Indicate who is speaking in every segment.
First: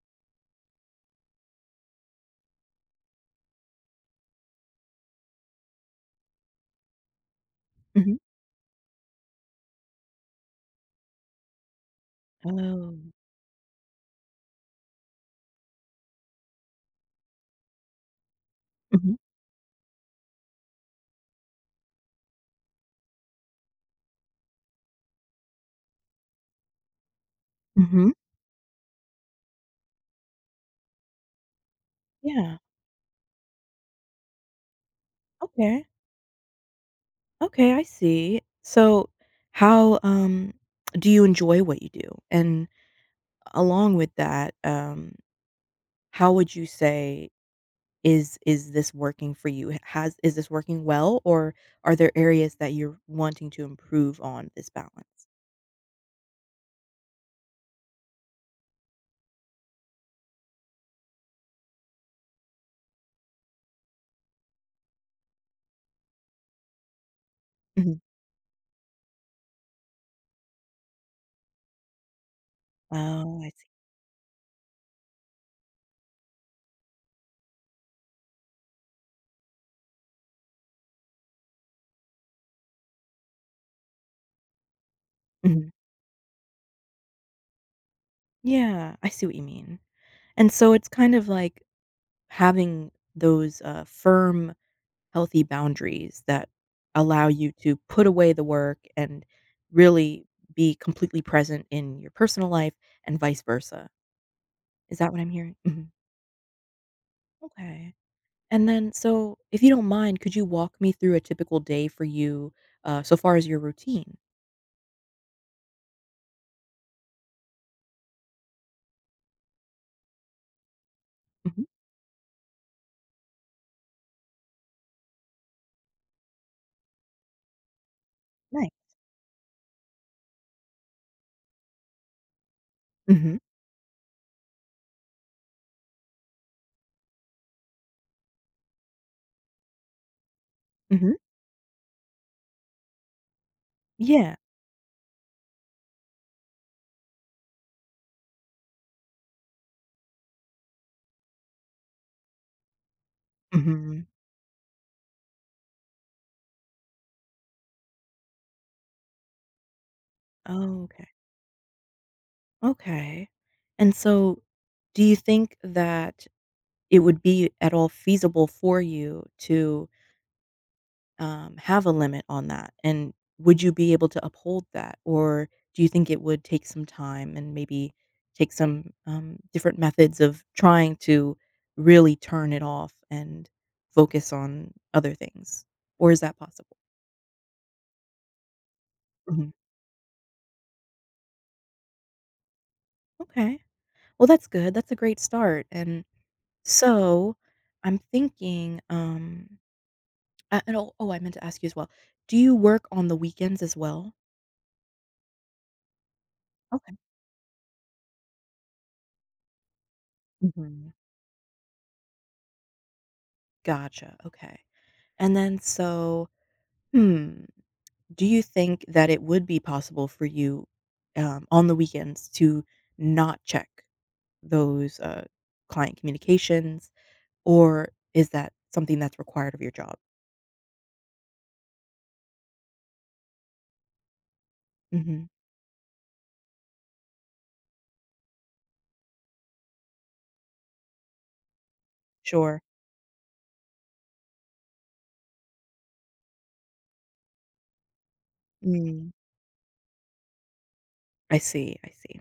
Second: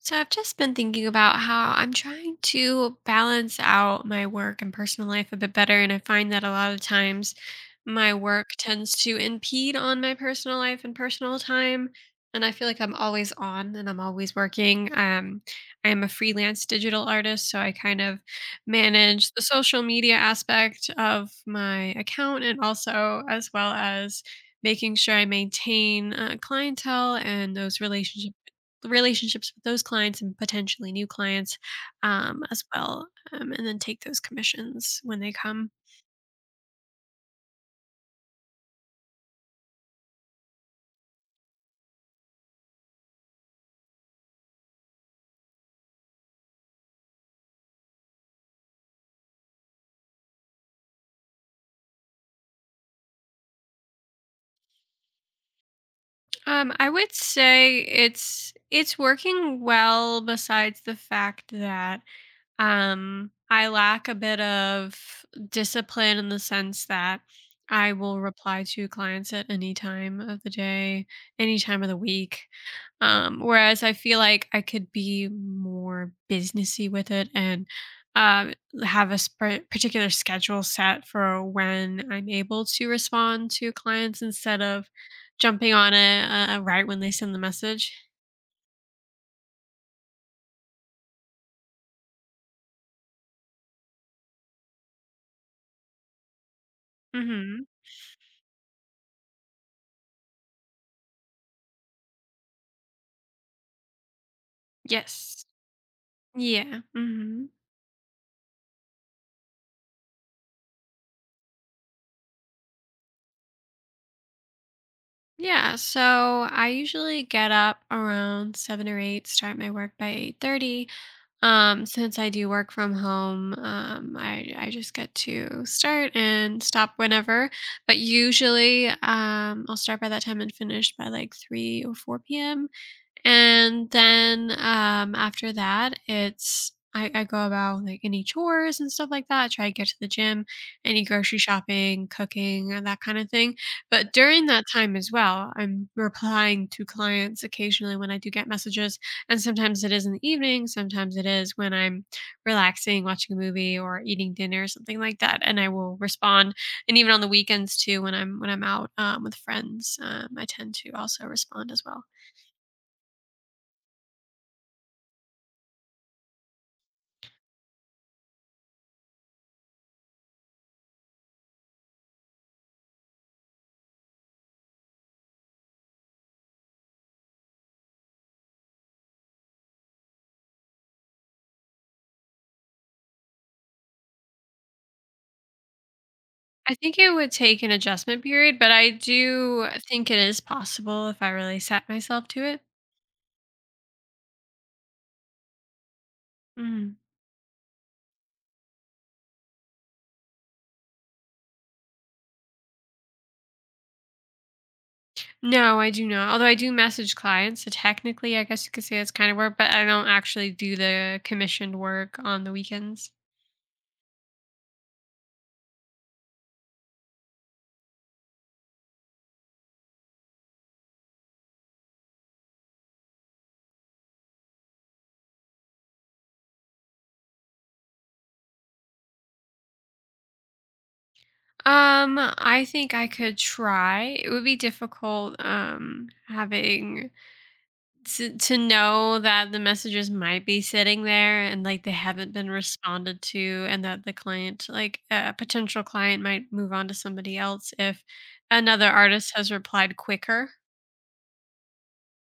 Speaker 1: So I've just been thinking about how I'm trying to balance out my work and personal life a bit better. And I find that a lot of times my
Speaker 2: Mhm.
Speaker 1: work tends to impede on my personal life and personal time. And I feel like I'm
Speaker 2: Oh.
Speaker 1: always on and I'm always working. I am a freelance digital artist, so I kind of
Speaker 2: Mhm.
Speaker 1: manage the social media aspect of my account and also as well as making sure I maintain clientele and those
Speaker 2: Mhm.
Speaker 1: relationships with those clients and potentially new clients um,
Speaker 2: Yeah.
Speaker 1: as well, and then take those commissions when they come.
Speaker 2: Okay. Okay, I see. So how, do you enjoy what you do? And along with that, how would you say is this working for you? H has is this working well, or are there areas that you're wanting to improve on this balance?
Speaker 1: I would say it's working well. Besides the fact that I lack a bit of discipline in the sense that I
Speaker 2: Mhm.
Speaker 1: will reply to clients at any time of the day, any time of the week.
Speaker 2: Oh, I see.
Speaker 1: Whereas I feel like I could be more businessy with it and uh, have a particular schedule set for when I'm able to respond to clients instead of
Speaker 2: Mhm.
Speaker 1: jumping on it right when they send the message.
Speaker 2: Yeah, I see what you mean. And so it's kind of like having those, firm healthy boundaries that allow you
Speaker 1: Hmm
Speaker 2: to put away the work and really be completely present in your personal life and vice versa. Is that what I'm
Speaker 1: Yes.
Speaker 2: hearing? Mhm.
Speaker 1: Yeah. hmm
Speaker 2: Okay. And then, so if you don't mind, could you walk me through a typical day for you so far as your routine?
Speaker 1: Yeah, so I usually get up around seven or eight, start my work by 8:30.
Speaker 2: Mhm.
Speaker 1: Since I do work from home, I just get to start and stop whenever. But usually,
Speaker 2: Nice.
Speaker 1: I'll start by that time and finish by like three or four p.m.
Speaker 2: hmm
Speaker 1: And then after that, I go about like any chores and stuff like that. I try to get to the gym, any
Speaker 2: hmm
Speaker 1: grocery shopping, cooking, and that kind of thing. But
Speaker 2: Yeah.
Speaker 1: during that time as well, I'm replying to clients occasionally when I do get messages. And sometimes it is in the evening, sometimes it is when I'm relaxing, watching a movie or
Speaker 2: hmm
Speaker 1: eating dinner, something like that. And I will respond. And even on the weekends too, when I'm out with friends, I tend
Speaker 2: Oh,
Speaker 1: to
Speaker 2: okay.
Speaker 1: also respond as well.
Speaker 2: Okay. And so, do you think that it would be at all feasible for you to have a limit on that? And would you be able to uphold that? Or do you think it would take some time and maybe take some different methods of trying to really turn it off and focus on other things? Or is that
Speaker 1: I
Speaker 2: possible?
Speaker 1: think it would take an adjustment period, but I
Speaker 2: Mhm.
Speaker 1: do think it is possible if I really set myself to it.
Speaker 2: Okay. Well, that's good. That's a great start. And
Speaker 1: Mhm.
Speaker 2: so I'm thinking, I, and oh, oh, I meant to ask you as well. Do you work on the weekends as well?
Speaker 1: No, I do not. Although I do
Speaker 2: Okay.
Speaker 1: message clients, so technically, I guess you could say that's kind of work, but I don't actually do
Speaker 2: Mhm.
Speaker 1: the commissioned work on the weekends.
Speaker 2: Gotcha. Okay. And then so. Hmm. Do you think that it would be possible for you, on the weekends to not check those, client communications, or is that something that's required of your job?
Speaker 1: I think I could try. It would be
Speaker 2: Mhm.
Speaker 1: difficult having to know that the messages might be sitting there and like they haven't been
Speaker 2: Sure.
Speaker 1: responded to and that the client like a potential client might move on to somebody else if another
Speaker 2: Mm.
Speaker 1: artist has replied quicker.
Speaker 2: I see, I see.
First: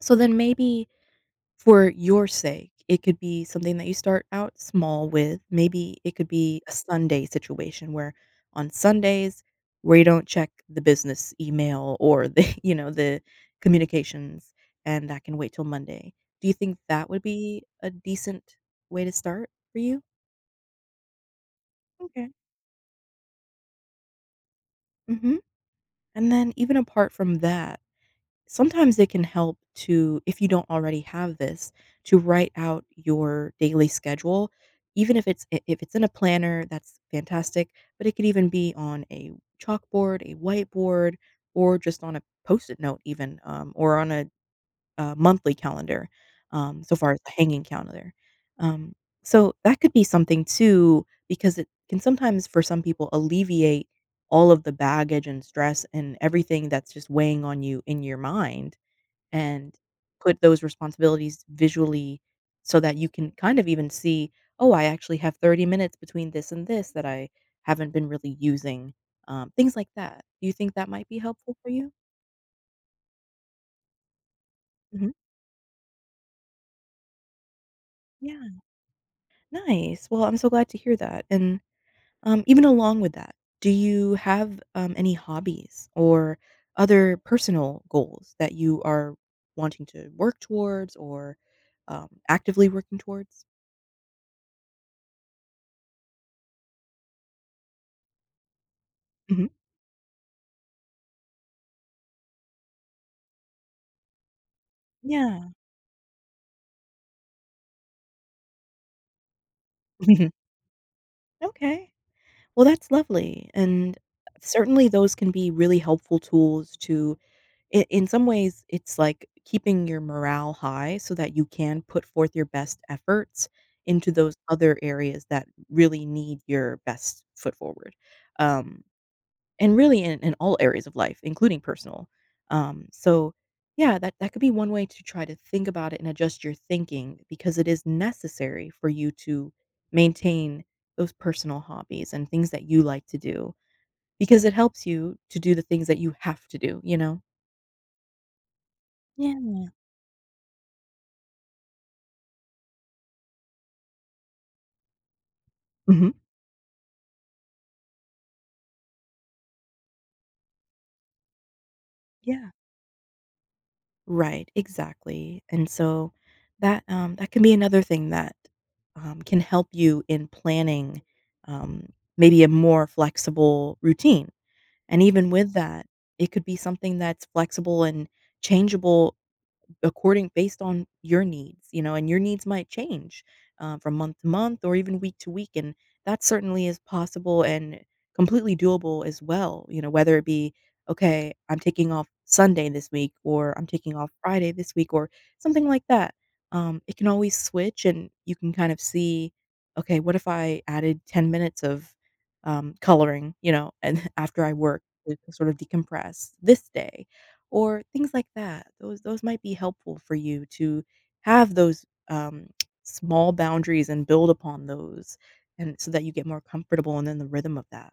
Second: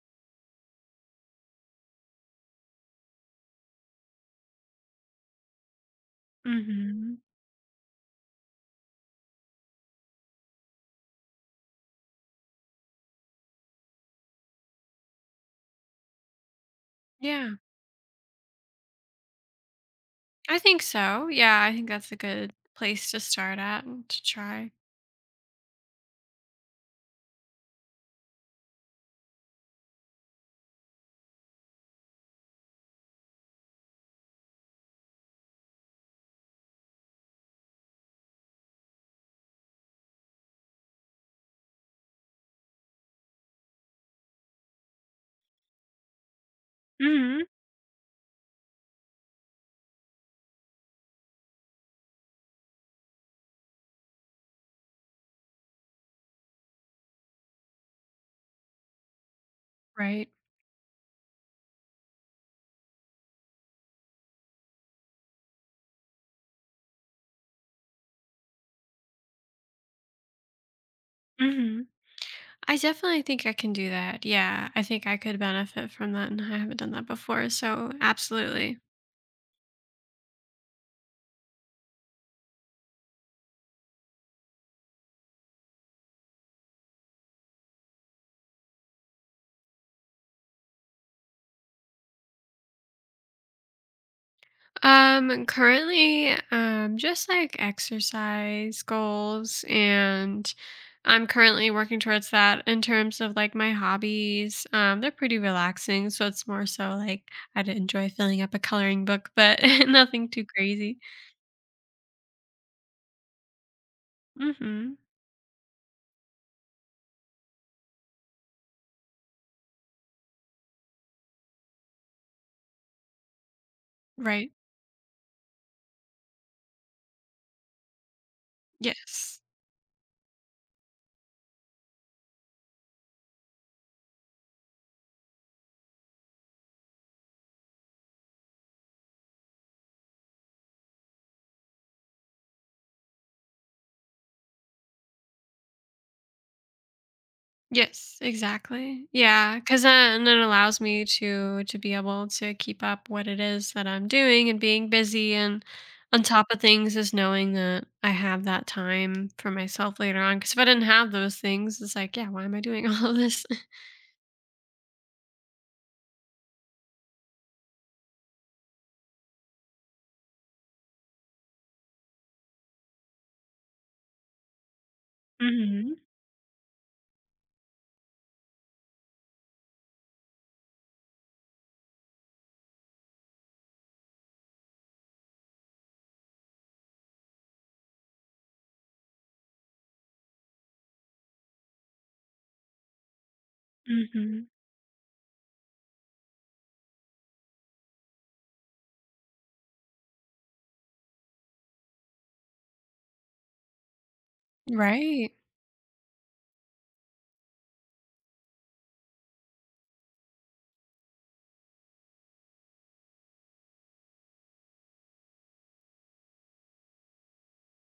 Speaker 2: So then maybe for your sake, it could be something that you start out small with. Maybe it could be a
Speaker 1: Hmm
Speaker 2: Sunday situation where on Sundays where you don't check the business email or the, the communications, and that can wait till Monday. Do you think that would
Speaker 1: yeah,
Speaker 2: be a decent way to start for you?
Speaker 1: I think so. Yeah, I think that's a
Speaker 2: Okay.
Speaker 1: good place to start at and to try.
Speaker 2: Mhm. And then even apart from that, sometimes it can help to, if you don't already have this, to write out your daily schedule, even if it's if it's in a planner, that's fantastic, but it could even be on a chalkboard, a whiteboard, or just on a post-it note even, or on a, monthly calendar, so far as the
Speaker 1: Hmm
Speaker 2: hanging calendar. um, so that could be something too, because it can sometimes for some people alleviate all of the baggage and stress and everything that's just weighing on you in your mind, and
Speaker 1: right.
Speaker 2: put those responsibilities visually so that you can kind of even see, "Oh, I actually have 30 minutes between this and this that I haven't been really using," things like that. Do you think that might be helpful for
Speaker 1: hmm
Speaker 2: you?
Speaker 1: I definitely think I can do that. Yeah, I think
Speaker 2: Mhm.
Speaker 1: I could benefit from that, and I haven't done that before, so
Speaker 2: Yeah,
Speaker 1: absolutely.
Speaker 2: nice. Well, I'm so glad to hear that, and, even along with that, do you have, any hobbies or other personal goals that you are wanting to work towards, or, actively working towards?
Speaker 1: Currently, just like exercise
Speaker 2: Mhm.
Speaker 1: goals, and I'm currently working towards that in terms of like my hobbies. They're pretty
Speaker 2: Yeah.
Speaker 1: relaxing, so it's more so like I'd enjoy filling up a coloring book, but nothing too crazy.
Speaker 2: Okay. Well, that's lovely, and certainly
Speaker 1: Mm-hmm.
Speaker 2: those can be really helpful tools to, I in some ways, it's like keeping your morale high so that you can put forth your best efforts into those
Speaker 1: Right.
Speaker 2: other areas that really need your best foot forward, um
Speaker 1: Yes.
Speaker 2: and really in all areas of life, including personal. So yeah, that could be one way to try to think about it and adjust your thinking, because it is necessary for you to maintain those personal hobbies and things that you like to do, because it helps you to do the things that you have to do, you know?
Speaker 1: Yes, exactly. Yeah,
Speaker 2: Yeah.
Speaker 1: because then it allows me to be able to keep up what it is that I'm doing and being busy and
Speaker 2: Mhm.
Speaker 1: on top of things is knowing that I have that time for myself later on. Because if I didn't have those things, it's like, yeah, why
Speaker 2: Yeah.
Speaker 1: am I doing all of this?
Speaker 2: Right, exactly. And so that can be another thing that, can help you in planning, um, maybe a more flexible routine. And even with that,
Speaker 1: Mhm,
Speaker 2: it could be something that's flexible and changeable, according based on your needs, you know, and your needs might change, from month to month or even week to week, and that certainly is possible and completely doable as well. You know, whether it be, okay, I'm taking off Sunday this week, or I'm taking off
Speaker 1: mhm.
Speaker 2: Friday this week, or something like that. It can always switch, and you can kind of see, okay, what if I added 10 minutes of, coloring, you know, and after I work, to
Speaker 1: Right.
Speaker 2: sort of decompress this day, or things like that. Those might be helpful for you to have those, um, small boundaries and build upon those, and so that you get more comfortable and then the rhythm of that.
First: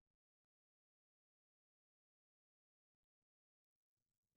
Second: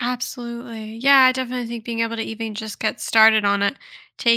Speaker 1: Absolutely. Yeah, I definitely think being able to even just get started on it,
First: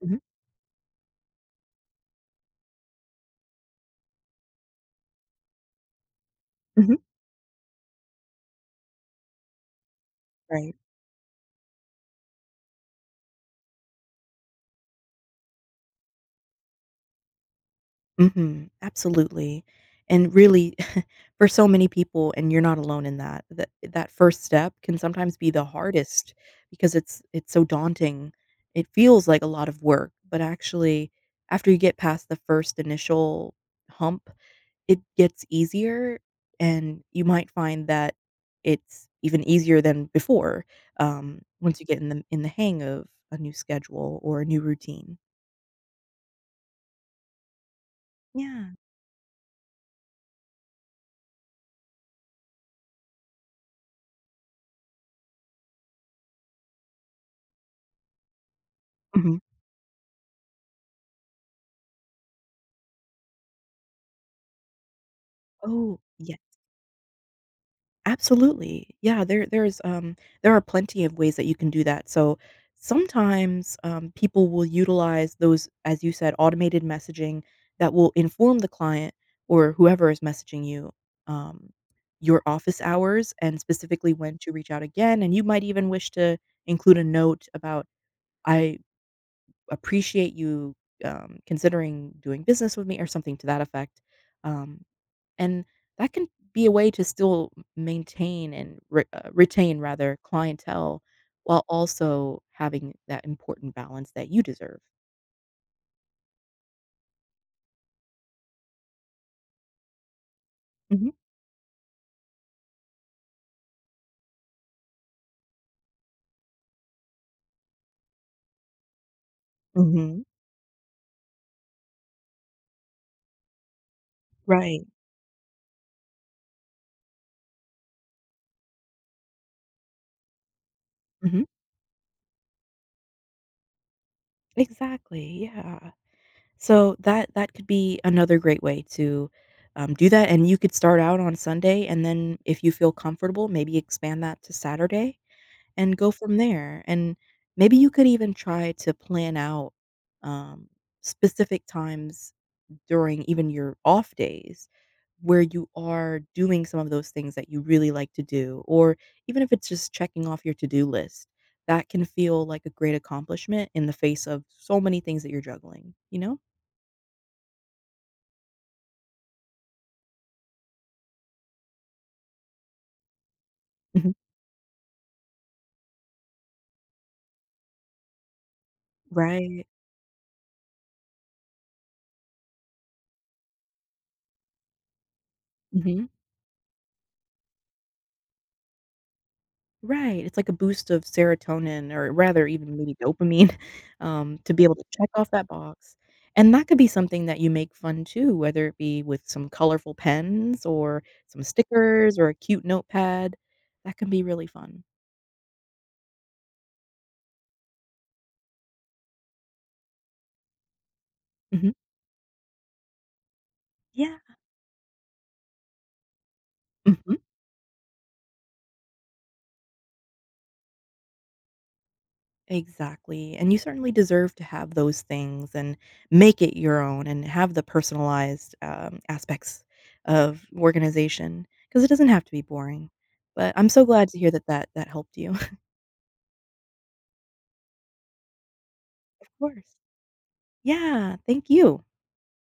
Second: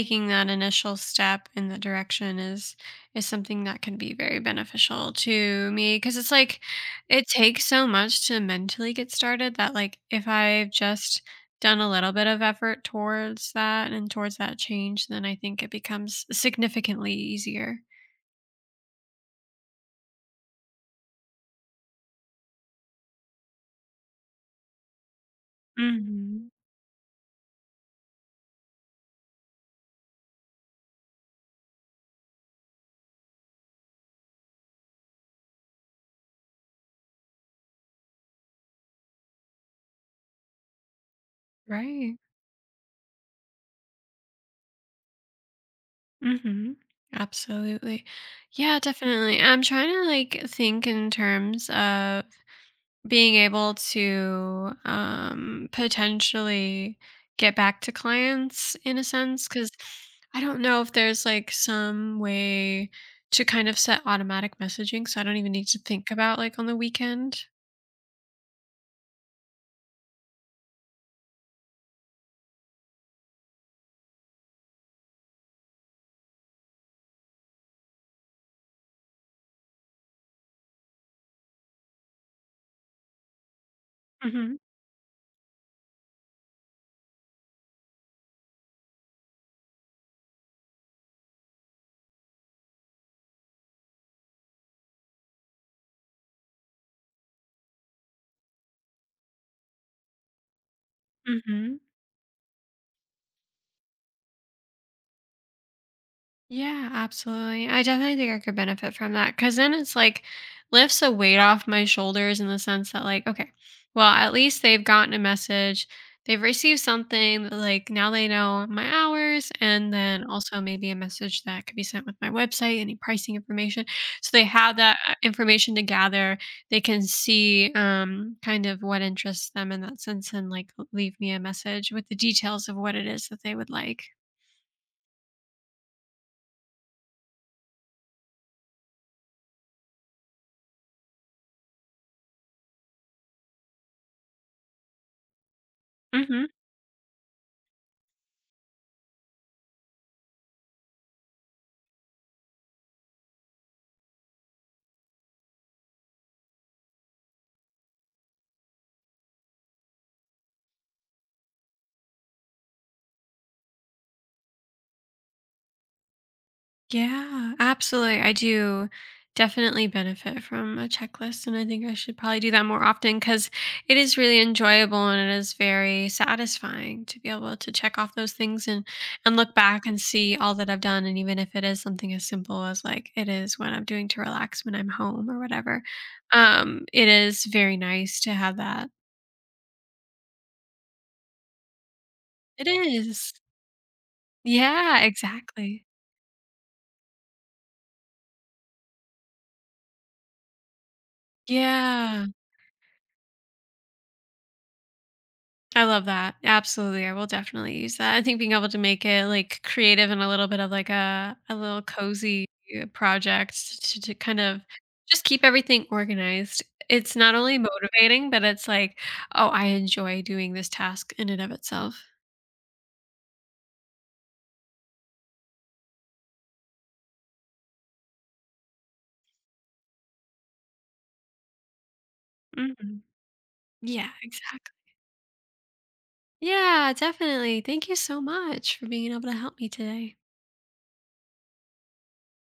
Speaker 2: Mhm,
Speaker 1: that initial step in that direction is something that can be very beneficial to me because it's like
Speaker 2: mhm.
Speaker 1: it takes so much to mentally get started that like if I've
Speaker 2: Right.
Speaker 1: just done a little bit of effort towards that and towards that change, then I think it becomes significantly easier.
Speaker 2: Mhm. Absolutely. And really, for so many people, and you're not alone in that, that that first step can sometimes be the hardest,
Speaker 1: Hmm
Speaker 2: because it's so daunting. It feels like a lot of work, but actually, after you get past the first initial hump, it gets easier, and you might find that it's even easier than before, once you get in
Speaker 1: Right.
Speaker 2: the hang of a new schedule or a new routine.
Speaker 1: Mhm. Absolutely.
Speaker 2: Yeah.
Speaker 1: Yeah, definitely. I'm trying to like think in terms of being able to potentially get back to clients in a
Speaker 2: Mhm.
Speaker 1: sense cuz I don't know if there's like some way to kind of set automatic messaging so I don't even need to
Speaker 2: Oh,
Speaker 1: think
Speaker 2: yeah.
Speaker 1: about like on the weekend.
Speaker 2: Absolutely. Yeah, there are plenty of ways that you can do that. So, sometimes, people will utilize those, as you said, automated messaging that will inform the client or whoever is messaging you, um, your office hours and specifically when to
Speaker 1: Mhm.
Speaker 2: reach out again, and you might even wish to include a note about, "I appreciate you, considering doing business with me," or something to that effect. Um and that can be a way to still maintain and re retain rather clientele, while
Speaker 1: Mhm.
Speaker 2: also having that important balance that you deserve.
Speaker 1: Yeah, absolutely. I definitely think I could benefit from that because then it's like lifts a
Speaker 2: Mhm,
Speaker 1: weight off my shoulders in the sense that, like, okay, well, at least they've gotten a message. They've received something that, like, now they know my hours, and then
Speaker 2: mhm,
Speaker 1: also maybe a message that could be sent with my website, any pricing information. So they have
Speaker 2: right.
Speaker 1: that information to gather. They can see kind of what interests them in that sense and, like, leave me a
Speaker 2: Mhm,
Speaker 1: message with the details of what it is that they would like.
Speaker 2: exactly, yeah. So that that could be another great way to, do that, and you could start out on Sunday, and then if you feel comfortable, maybe expand that to Saturday and go from
Speaker 1: Hmm
Speaker 2: there, and maybe you could even try to plan out, um, specific times during even your off days where you are doing some of those things that you really like to do, or even if it's just checking off your to do list, that can feel like a great accomplishment in the face of so many things that you're juggling, you know?
Speaker 1: Yeah, absolutely. I do definitely benefit from a checklist, and I think I should probably do that more often because it
Speaker 2: Mhm.
Speaker 1: is really enjoyable and it is very satisfying to be able to check off those things and look
Speaker 2: Right.
Speaker 1: back and see all that I've done. And even if it is something as simple as like it is when I'm doing to relax when I'm home or whatever,
Speaker 2: Mhm.
Speaker 1: it is very nice to have that.
Speaker 2: Right, it's like a boost of serotonin, or rather
Speaker 1: It
Speaker 2: even maybe
Speaker 1: is.
Speaker 2: dopamine, to be able to
Speaker 1: Yeah,
Speaker 2: check off that
Speaker 1: exactly.
Speaker 2: box, and that could be something that you make fun too, whether it be with some colorful pens or some stickers
Speaker 1: Yeah.
Speaker 2: or a cute notepad, that can be really fun.
Speaker 1: I love that. Absolutely. I will definitely use that. I think being able to make it like creative and a little bit of like a
Speaker 2: Mhm.
Speaker 1: little cozy project to
Speaker 2: Yeah.
Speaker 1: kind of just keep everything organized. It's
Speaker 2: Mhm.
Speaker 1: not only motivating, but it's like, oh, I enjoy doing this task in and of itself.
Speaker 2: Exactly, and you certainly deserve to have those things and make it your own and have the personalized, aspects of organization, because it doesn't have to be boring,
Speaker 1: Hmm
Speaker 2: but I'm so glad
Speaker 1: Yeah,
Speaker 2: to hear that that
Speaker 1: exactly.
Speaker 2: that helped you.
Speaker 1: Yeah, definitely. Thank you so much for being able
Speaker 2: Of
Speaker 1: to help me
Speaker 2: course.
Speaker 1: today.
Speaker 2: Yeah, thank you.